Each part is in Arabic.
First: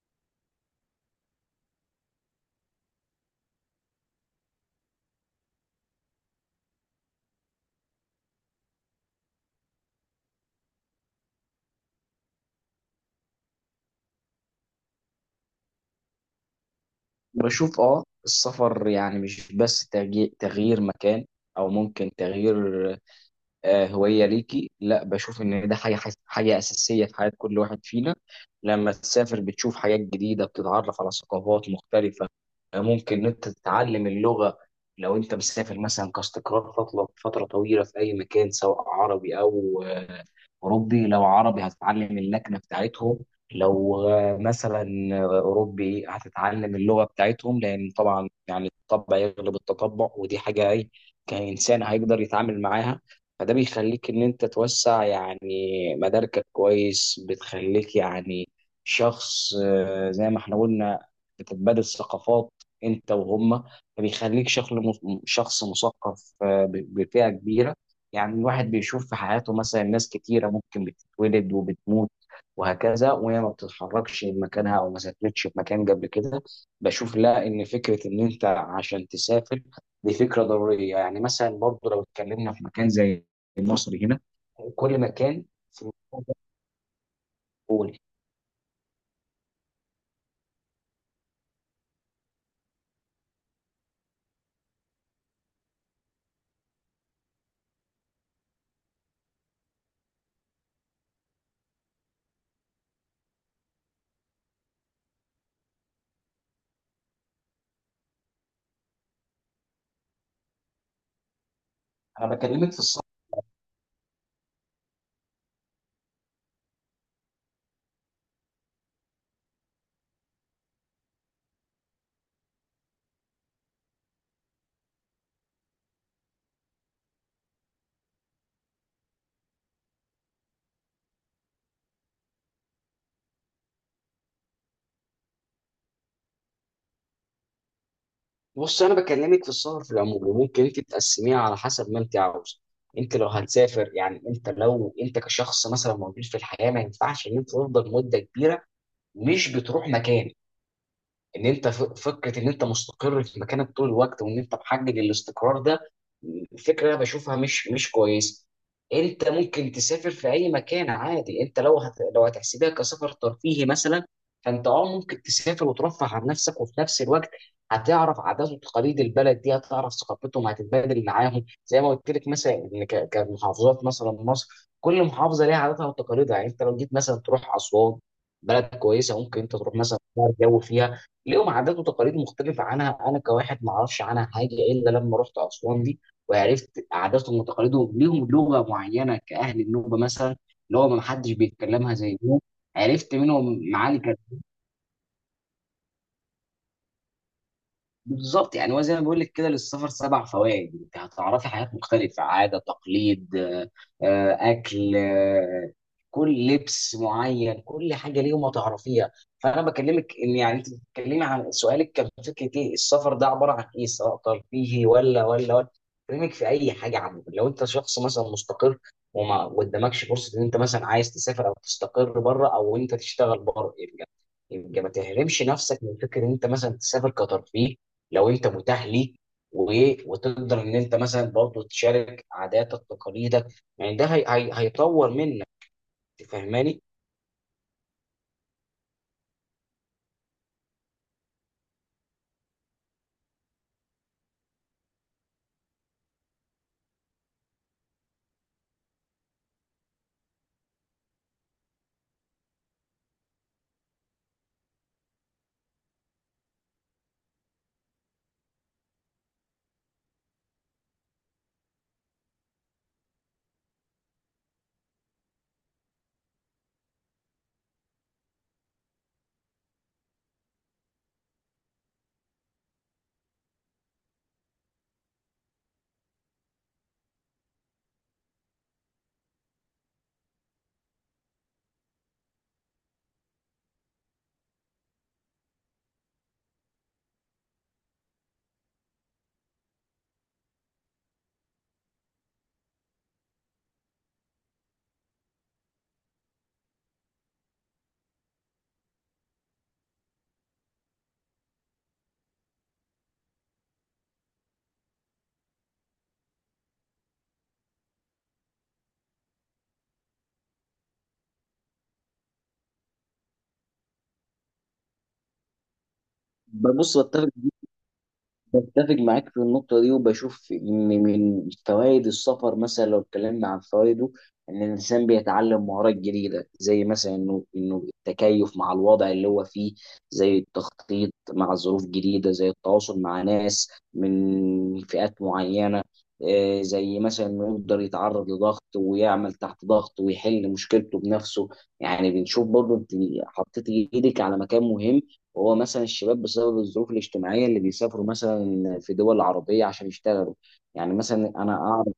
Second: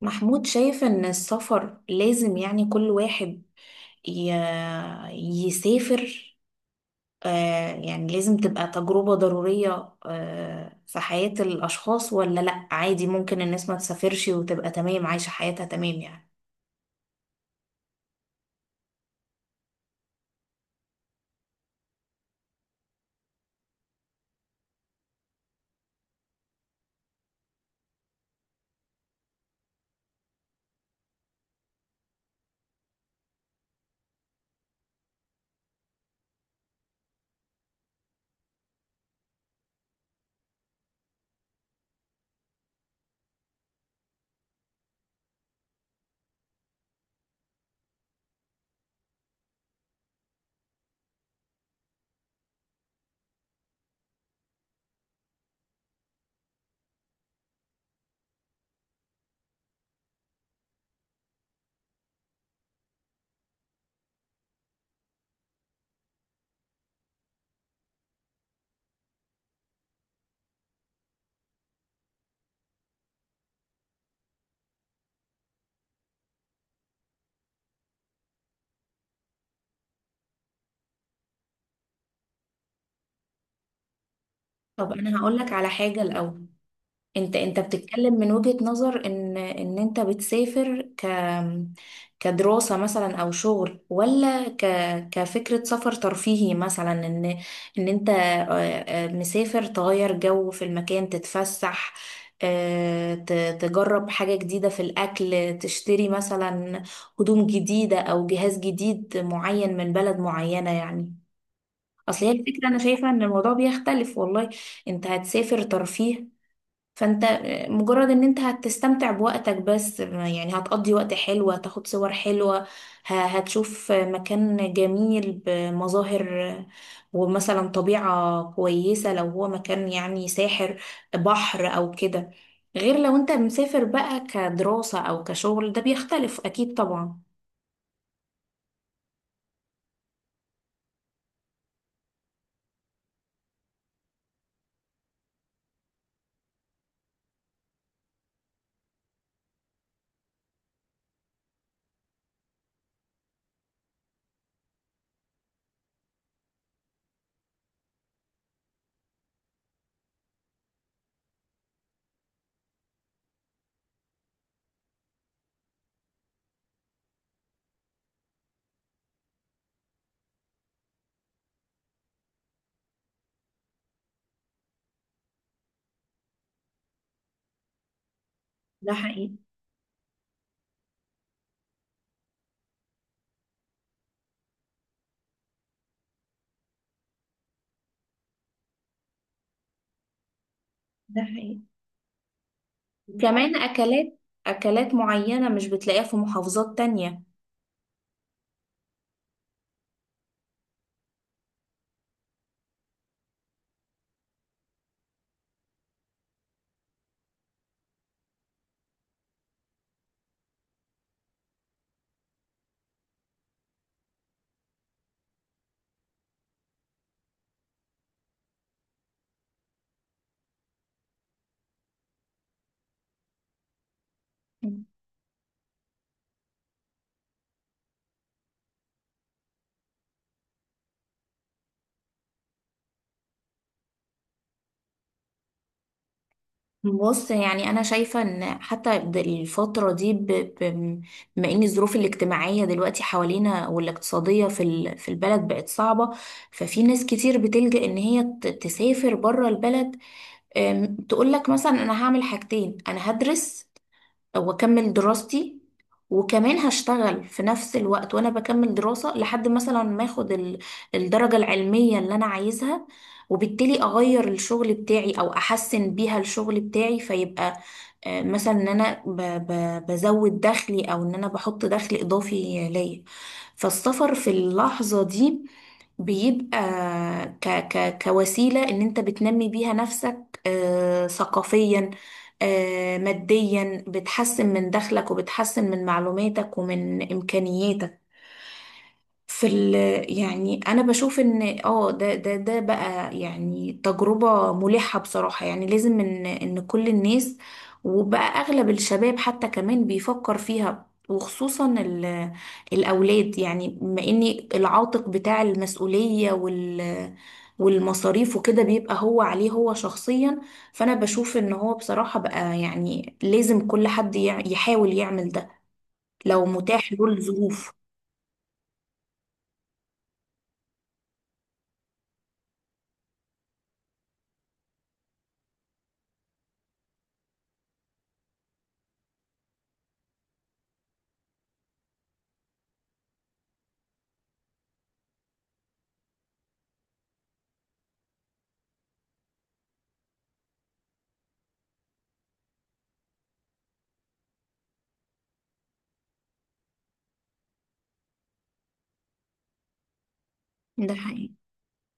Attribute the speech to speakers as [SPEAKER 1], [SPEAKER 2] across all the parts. [SPEAKER 1] محمود، شايف ان السفر لازم يعني كل واحد ي... يسافر؟ يعني لازم تبقى تجربة ضرورية في حياة الاشخاص، ولا لا؟ عادي ممكن الناس ما تسافرش وتبقى تمام عايشة حياتها تمام يعني.
[SPEAKER 2] بشوف السفر يعني مش بس تغيير مكان او ممكن تغيير هوية ليكي. لا، بشوف ان ده حاجة اساسية في حياة كل واحد فينا. لما تسافر بتشوف حاجات جديدة، بتتعرف على ثقافات مختلفة. ممكن ان انت تتعلم اللغة. لو انت مسافر مثلا كاستقرار فترة طويلة في اي مكان سواء عربي او اوروبي، لو عربي هتتعلم اللكنه بتاعتهم، لو مثلا اوروبي هتتعلم اللغه بتاعتهم، لان طبعا يعني الطبع يغلب التطبع، ودي حاجه اي كانسان هيقدر يتعامل معاها. فده بيخليك ان انت توسع يعني مداركك كويس، بتخليك يعني شخص، زي ما احنا قلنا بتتبادل ثقافات انت وهم، فبيخليك شخص مثقف بفئه كبيره. يعني الواحد بيشوف في حياته مثلا ناس كتيرة ممكن بتتولد وبتموت وهكذا وهي ما بتتحركش من مكانها او ما سافرتش في مكان قبل كده. بشوف لا، ان فكرة ان انت عشان تسافر دي فكرة ضرورية، يعني مثلا برضو لو اتكلمنا في مكان زي مصر هنا
[SPEAKER 1] طب
[SPEAKER 2] كل
[SPEAKER 1] انا
[SPEAKER 2] مكان
[SPEAKER 1] هقولك على
[SPEAKER 2] في.
[SPEAKER 1] حاجة الاول. انت
[SPEAKER 2] قول،
[SPEAKER 1] بتتكلم من وجهة نظر ان انت بتسافر كدراسة مثلا او شغل، ولا كفكرة سفر ترفيهي مثلا، ان انت مسافر، تغير جو في المكان، تتفسح، آه، ت- تجرب حاجة جديدة في الأكل، تشتري مثلا هدوم جديدة أو جهاز جديد معين من بلد معينة يعني. أصل هي
[SPEAKER 2] انا
[SPEAKER 1] الفكرة
[SPEAKER 2] بكلمك
[SPEAKER 1] أنا
[SPEAKER 2] في
[SPEAKER 1] شايفة
[SPEAKER 2] الصعيد.
[SPEAKER 1] إن الموضوع بيختلف. والله انت هتسافر ترفيه، فانت مجرد ان انت هتستمتع بوقتك بس يعني، هتقضي وقت حلو، هتاخد صور حلوة، هتشوف مكان جميل بمظاهر، ومثلا طبيعة كويسة، لو هو مكان يعني ساحر، بحر او كده. غير لو انت مسافر بقى كدراسة او كشغل، ده بيختلف اكيد طبعا.
[SPEAKER 2] بص انا بكلمك في السفر في العموم وممكن انت تقسميها على حسب ما انت عاوزه. انت لو هتسافر، يعني انت لو انت كشخص مثلا موجود في الحياه، ما ينفعش ان انت تفضل مده كبيره مش بتروح مكان، ان انت فكره ان انت مستقر في مكانك طول الوقت وان انت محجج الاستقرار ده، فكره انا بشوفها مش كويسه. انت ممكن تسافر في اي مكان عادي. انت لو لو هتحسبها كسفر ترفيهي مثلا، فانت اه ممكن تسافر وترفه عن نفسك، وفي نفس الوقت هتعرف عادات وتقاليد البلد دي، هتعرف ثقافتهم، هتتبادل معاهم زي ما قلت لك. مثلا ان كمحافظات مثلا مصر، كل محافظه ليها عاداتها وتقاليدها. يعني انت لو جيت مثلا تروح اسوان، بلد
[SPEAKER 1] ده
[SPEAKER 2] كويسه
[SPEAKER 1] حقيقي.
[SPEAKER 2] ممكن انت تروح مثلا تغير جو فيها، ليهم عادات وتقاليد مختلفة عنها، أنا كواحد ما أعرفش عنها حاجة إلا لما رحت أسوان دي وعرفت عاداتهم وتقاليدهم. ليهم لغة معينة كأهل النوبة مثلا، اللي هو ما
[SPEAKER 1] ده
[SPEAKER 2] حدش
[SPEAKER 1] حقيقي.
[SPEAKER 2] بيتكلمها زي النوبة. عرفت
[SPEAKER 1] كمان
[SPEAKER 2] منهم معالي.
[SPEAKER 1] اكلات معينة مش بتلاقيها في محافظات تانية.
[SPEAKER 2] بالظبط، يعني هو زي ما بقول لك كده، للسفر سبع فوائد. انت هتعرفي حاجات مختلفه، عاده، تقليد، اكل، كل لبس معين، كل حاجه ليهم هتعرفيها. فانا بكلمك ان يعني انت بتتكلمي عن سؤالك كان فكره ايه السفر ده عباره عن ايه، سواء ترفيهي ولا. بكلمك في اي حاجه عامه. لو انت شخص مثلا مستقر وما قدامكش فرصه ان انت مثلا عايز تسافر او تستقر بره او انت تشتغل بره، يبقى يبقى ما تحرمش نفسك من فكره ان انت مثلا تسافر كترفيه لو انت متاح ليك، وتقدر ان انت مثلا برضه تشارك عاداتك تقاليدك. يعني ده هيطور منك، فاهماني؟
[SPEAKER 1] بص يعني انا شايفه ان حتى الفتره دي، بما ان الظروف الاجتماعيه دلوقتي حوالينا والاقتصاديه في البلد بقت صعبه، ففي ناس كتير بتلجأ ان هي تسافر بره البلد. تقول لك مثلا: انا هعمل حاجتين، انا هدرس واكمل دراستي، وكمان هشتغل في نفس الوقت وانا بكمل دراسة لحد مثلا ما اخد الدرجة العلمية اللي انا عايزها، وبالتالي اغير الشغل بتاعي او احسن بيها الشغل بتاعي، فيبقى مثلا ان انا بزود دخلي، او ان انا بحط دخل اضافي ليا. فالسفر في اللحظة دي بيبقى ك ك كوسيلة ان انت بتنمي بيها نفسك ثقافيا، ماديا، بتحسن من دخلك وبتحسن من معلوماتك ومن إمكانياتك في ال يعني. انا بشوف ان ده بقى يعني تجربة ملحة بصراحة، يعني لازم ان ان كل الناس، وبقى اغلب الشباب حتى كمان بيفكر فيها، وخصوصا الاولاد يعني، بما ان العاتق بتاع المسؤولية والمصاريف وكده بيبقى هو عليه، هو شخصيا. فانا بشوف ان هو بصراحة بقى يعني لازم كل حد يحاول يعمل ده لو متاح
[SPEAKER 2] بص،
[SPEAKER 1] له
[SPEAKER 2] بتفق
[SPEAKER 1] الظروف.
[SPEAKER 2] بتفق معاك في النقطة دي، وبشوف إن من فوائد السفر مثلا لو اتكلمنا عن فوائده، إن الإنسان بيتعلم مهارات جديدة، زي مثلا إنه التكيف مع الوضع اللي هو فيه، زي التخطيط مع ظروف جديدة، زي التواصل مع ناس من فئات معينة، زي مثلا إنه يقدر يتعرض لضغط ويعمل تحت ضغط ويحل مشكلته بنفسه. يعني بنشوف برضه إنت حطيت إيدك على مكان مهم، وهو مثلا الشباب بسبب الظروف الاجتماعية اللي بيسافروا مثلا في دول عربية عشان يشتغلوا.
[SPEAKER 1] ده
[SPEAKER 2] يعني مثلا أنا أعرف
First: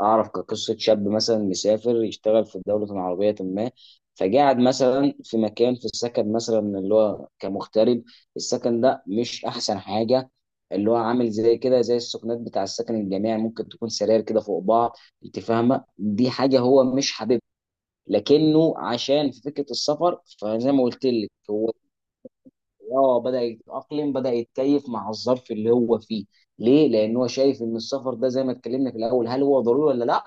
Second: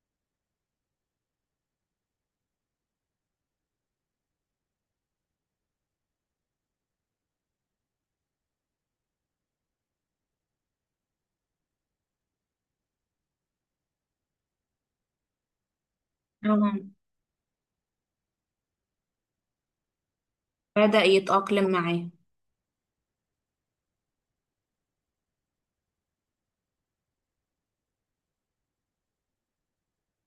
[SPEAKER 2] أعرف كقصة شاب مثلا مسافر يشتغل في دولة عربية ما، فقاعد مثلا في مكان في السكن مثلا اللي هو كمغترب. السكن ده مش أحسن حاجة، اللي هو عامل زي كده زي السكنات بتاع السكن الجامعي، ممكن تكون سراير كده فوق بعض. انت فاهمه، دي حاجه هو
[SPEAKER 1] حقيقي.
[SPEAKER 2] مش حاببها، لكنه عشان في فكره السفر فزي ما
[SPEAKER 1] بدأ
[SPEAKER 2] قلت لك
[SPEAKER 1] يتأقلم
[SPEAKER 2] هو
[SPEAKER 1] معاه.
[SPEAKER 2] اه بدأ يتأقلم، بدأ يتكيف مع الظرف اللي هو فيه. ليه؟ لأن هو شايف إن السفر ده زي ما اتكلمنا في الأول، هل هو ضروري ولا لأ؟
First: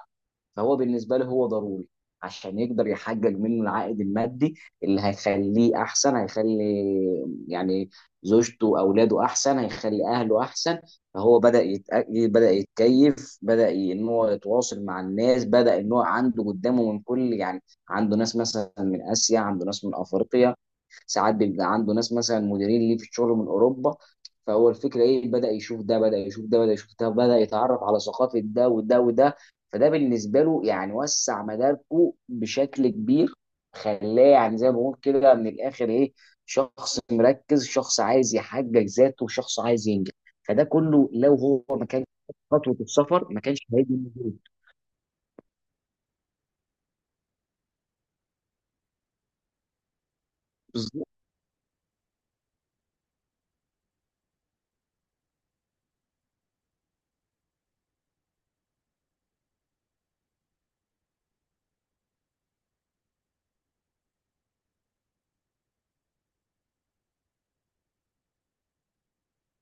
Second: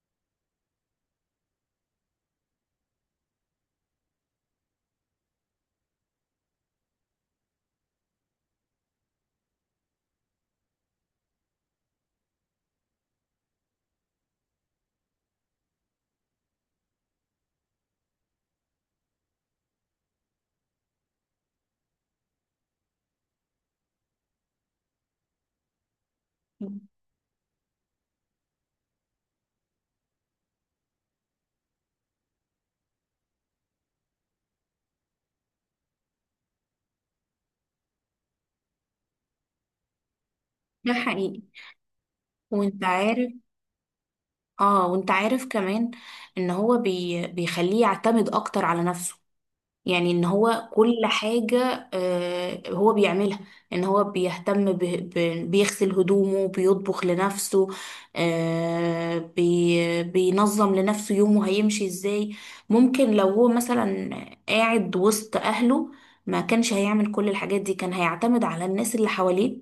[SPEAKER 2] فهو بالنسبه له هو ضروري عشان يقدر يحقق منه العائد المادي اللي هيخليه احسن، هيخلي يعني زوجته اولاده احسن، هيخلي اهله احسن. فهو بدا يتكيف، بدا ان هو يتواصل مع الناس، بدا ان هو عنده قدامه من كل يعني، عنده ناس مثلا من اسيا، عنده ناس من افريقيا، ساعات بيبقى عنده ناس مثلا مديرين ليه في الشغل من اوروبا. فهو الفكره ايه، بدا يشوف ده بدا يشوف ده بدا يشوف ده، بدا يتعرف على ثقافه ده وده وده. فده بالنسبه له يعني وسع مداركه بشكل كبير، خلاه يعني زي ما بقول كده من الاخر ايه، شخص مركز، شخص عايز يحقق ذاته، شخص عايز ينجح. فده
[SPEAKER 1] ده
[SPEAKER 2] كله لو
[SPEAKER 1] حقيقي.
[SPEAKER 2] هو ما كانش خد خطوه
[SPEAKER 1] وانت
[SPEAKER 2] السفر
[SPEAKER 1] عارف
[SPEAKER 2] ما كانش هيجي موجود.
[SPEAKER 1] اه وانت عارف كمان ان هو بيخليه يعتمد اكتر على نفسه. يعني ان هو كل
[SPEAKER 2] بالظ-
[SPEAKER 1] حاجة هو بيعملها، ان هو بيهتم بيغسل هدومه، بيطبخ لنفسه، بينظم لنفسه يومه هيمشي ازاي. ممكن لو هو مثلا قاعد وسط اهله ما كانش هيعمل كل الحاجات دي، كان هيعتمد على الناس اللي حواليه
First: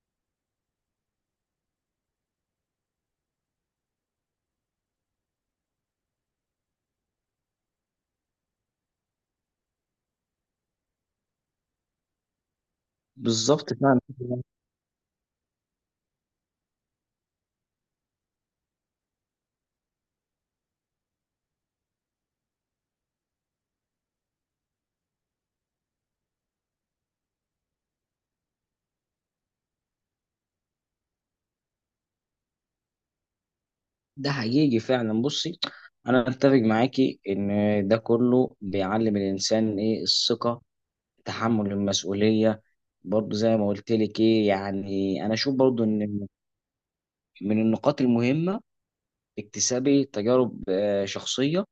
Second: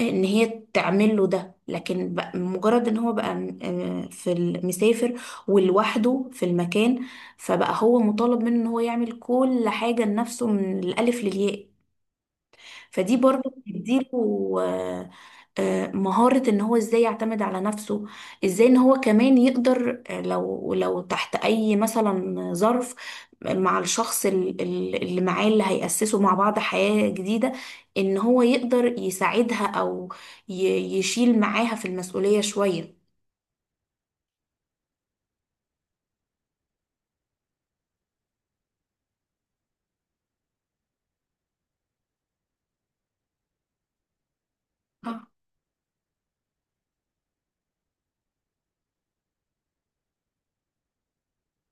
[SPEAKER 1] ان هي تعمل له ده، لكن مجرد ان هو بقى مسافر ولوحده في المكان، فبقى هو مطالب منه ان هو يعمل كل حاجة لنفسه من الألف للياء. فدي برضه
[SPEAKER 2] بالظبط فعلا.
[SPEAKER 1] بتديله آه، مهارة ان هو ازاي يعتمد على نفسه، ازاي ان هو كمان يقدر لو تحت اي مثلا ظرف مع الشخص اللي معاه، اللي هيأسسوا مع بعض حياة جديدة، ان هو يقدر يساعدها او يشيل معاها في المسؤولية شوية.
[SPEAKER 2] ده حقيقي فعلا. بصي، انا اتفق معاكي ان ده كله بيعلم الانسان ايه، الثقه، تحمل المسؤوليه. برضه زي ما قلت لك ايه يعني،
[SPEAKER 1] آه،
[SPEAKER 2] انا اشوف برضه ان من النقاط المهمة اكتسابي تجارب شخصية،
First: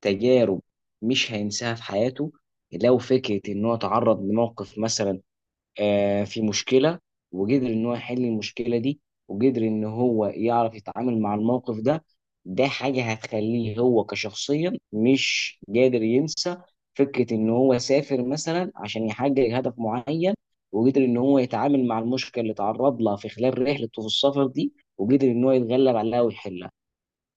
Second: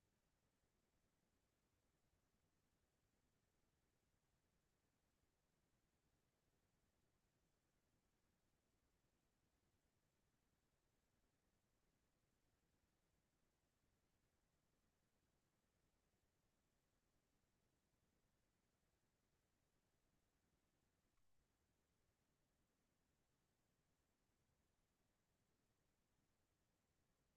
[SPEAKER 2] تجارب مش هينساها في حياته. لو فكرة إن هو تعرض لموقف مثلا، في مشكلة، وقدر إن هو يحل المشكلة دي، وقدر إن هو يعرف يتعامل مع الموقف ده، ده حاجة هتخليه هو كشخصيا مش قادر ينسى فكرة إن هو سافر مثلا عشان يحقق هدف معين، وقدر إن هو يتعامل مع المشكلة اللي تعرض لها في خلال رحلته في السفر دي، وقدر إن هو يتغلب عليها ويحلها.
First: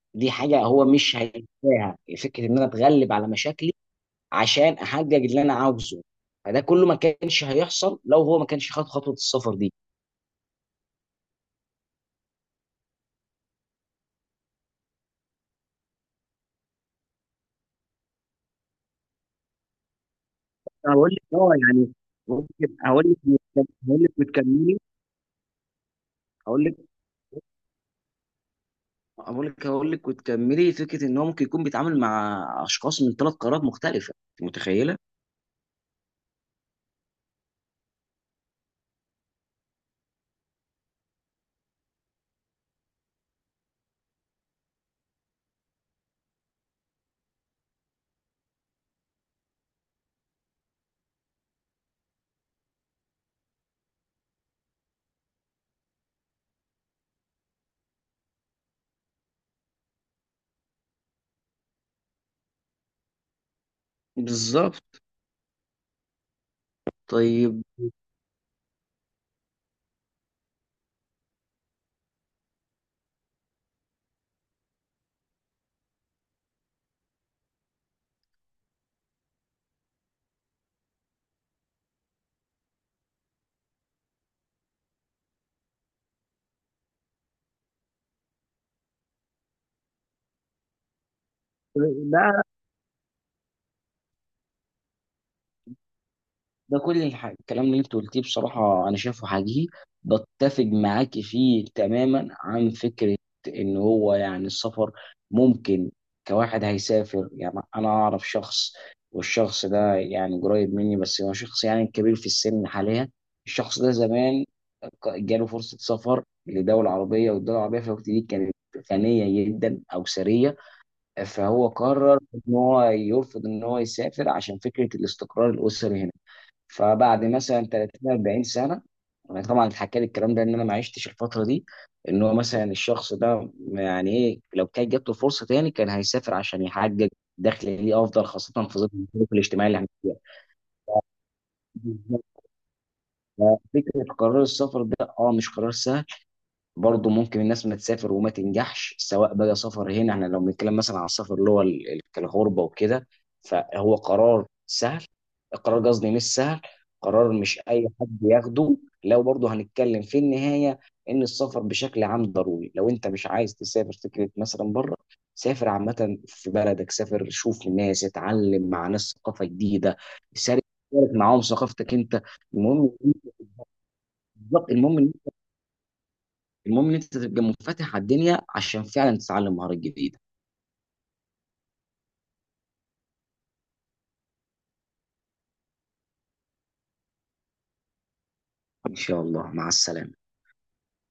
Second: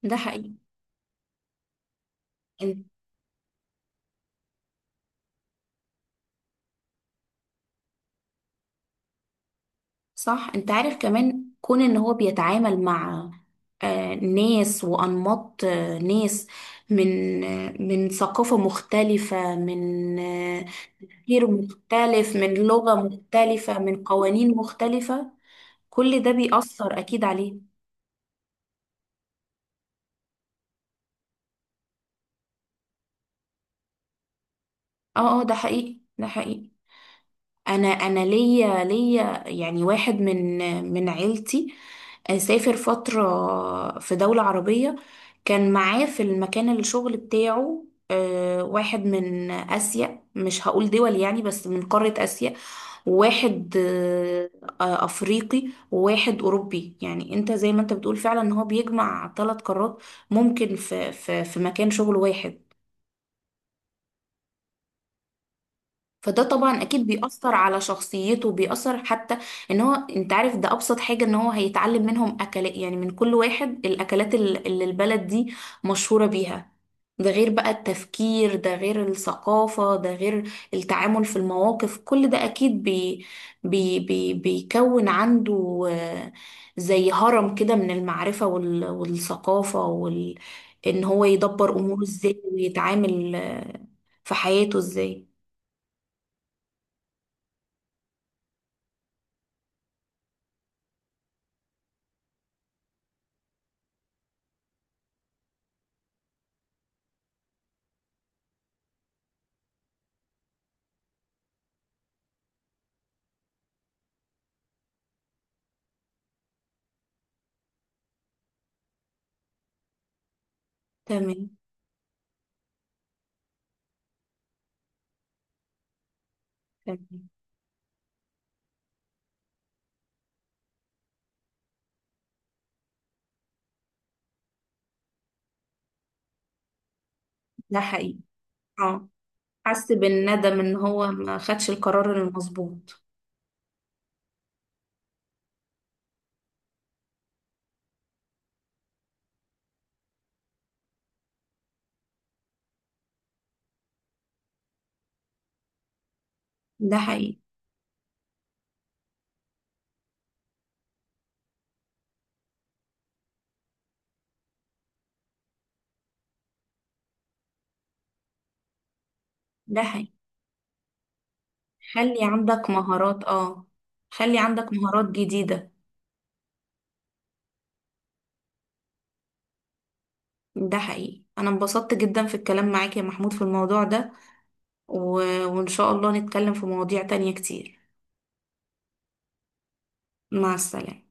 [SPEAKER 1] ده
[SPEAKER 2] دي
[SPEAKER 1] حقيقي.
[SPEAKER 2] حاجة هو مش هينساها، فكرة إن أنا أتغلب على مشاكلي عشان احقق اللي انا عاوزه. فده كله ما كانش هيحصل لو هو ما كانش خد خطوه السفر دي.
[SPEAKER 1] صح. انت عارف كمان، كون ان هو بيتعامل مع ناس وانماط ناس من ثقافة مختلفة، من
[SPEAKER 2] أنا هقول لك
[SPEAKER 1] تفكير
[SPEAKER 2] اه يعني،
[SPEAKER 1] مختلف، من
[SPEAKER 2] ممكن
[SPEAKER 1] لغة
[SPEAKER 2] هقول لك
[SPEAKER 1] مختلفة،
[SPEAKER 2] هقول
[SPEAKER 1] من
[SPEAKER 2] لك
[SPEAKER 1] قوانين
[SPEAKER 2] وتكملي.
[SPEAKER 1] مختلفة، كل ده
[SPEAKER 2] هقول لك
[SPEAKER 1] بيأثر اكيد عليه.
[SPEAKER 2] هقول لك وتكملي، فكره ان هو ممكن يكون بيتعامل مع اشخاص من ثلاث قارات مختلفه، أنت متخيله؟
[SPEAKER 1] اه، اه، ده حقيقي. ده حقيقي. انا ليا يعني واحد من عيلتي سافر فترة في دولة عربية، كان معاه في المكان الشغل بتاعه واحد من آسيا، مش هقول دول يعني بس من قارة آسيا، وواحد أفريقي، وواحد أوروبي. يعني أنت زي ما أنت بتقول فعلا، إن هو بيجمع ثلاث قارات ممكن في مكان شغل واحد.
[SPEAKER 2] بالظبط.
[SPEAKER 1] فده طبعا اكيد بيأثر
[SPEAKER 2] طيب،
[SPEAKER 1] على شخصيته، بيأثر حتى ان هو، انت عارف، ده ابسط حاجة ان هو هيتعلم منهم اكلات، يعني من كل واحد الاكلات اللي البلد دي مشهورة بيها. ده غير بقى التفكير، ده غير الثقافة، ده غير التعامل في المواقف، كل ده اكيد بي بي بي بيكون عنده زي هرم كده من المعرفة والثقافة ان هو يدبر اموره ازاي، ويتعامل في حياته ازاي.
[SPEAKER 2] ده كل الكلام اللي انت قلتيه بصراحة أنا شايفه حقيقي، بتفق معاك فيه تماما عن فكرة إن هو يعني السفر ممكن، كواحد هيسافر. يعني أنا أعرف شخص، والشخص ده يعني قريب مني، بس هو شخص يعني كبير في السن حاليا. الشخص ده زمان جاله فرصة سفر لدولة عربية، والدولة العربية في الوقت دي كانت غنية جدا أو ثرية،
[SPEAKER 1] تمام.
[SPEAKER 2] فهو قرر إن هو يرفض إن هو يسافر عشان فكرة الاستقرار الأسري هنا. فبعد
[SPEAKER 1] تمام.
[SPEAKER 2] مثلا 30 40 سنه، انا طبعا اتحكى لي الكلام ده ان انا ما عشتش الفتره دي، ان هو مثلا الشخص ده يعني ايه لو كانت جات له فرصه تاني كان هيسافر عشان يحقق دخل
[SPEAKER 1] ده
[SPEAKER 2] ليه
[SPEAKER 1] حقيقي.
[SPEAKER 2] افضل، خاصه في ظل
[SPEAKER 1] اه،
[SPEAKER 2] الظروف الاجتماعيه اللي احنا
[SPEAKER 1] حس
[SPEAKER 2] فيها.
[SPEAKER 1] بالندم ان هو ما خدش القرار
[SPEAKER 2] بالظبط.
[SPEAKER 1] المظبوط.
[SPEAKER 2] ففكره قرار السفر ده اه مش قرار سهل، برضه ممكن الناس ما تسافر وما تنجحش سواء بقى سفر. هنا احنا لو بنتكلم مثلا عن السفر اللي هو كالغربة وكده، فهو قرار سهل، قرار قصدي مش سهل،
[SPEAKER 1] ده
[SPEAKER 2] قرار
[SPEAKER 1] حقيقي.
[SPEAKER 2] مش اي حد ياخده. لو برضه هنتكلم في النهاية ان السفر بشكل عام ضروري. لو انت مش عايز تسافر فكرة مثلا بره، سافر عامة في بلدك، سافر شوف الناس، اتعلم مع ناس ثقافة
[SPEAKER 1] ده
[SPEAKER 2] جديدة،
[SPEAKER 1] حقيقي.
[SPEAKER 2] شارك، شارك معاهم ثقافتك
[SPEAKER 1] خلي
[SPEAKER 2] انت.
[SPEAKER 1] عندك
[SPEAKER 2] المهم،
[SPEAKER 1] مهارات اه خلي
[SPEAKER 2] بالظبط
[SPEAKER 1] عندك
[SPEAKER 2] المهم،
[SPEAKER 1] مهارات جديدة.
[SPEAKER 2] المهم ان انت تبقى منفتح على الدنيا عشان فعلا تتعلم مهارات جديده.
[SPEAKER 1] ده حقيقي، انا انبسطت جدا في الكلام معاك يا محمود في الموضوع ده، و... وان شاء الله نتكلم في مواضيع تانية كتير.
[SPEAKER 2] ان شاء الله، مع السلامه.
[SPEAKER 1] مع السلامة.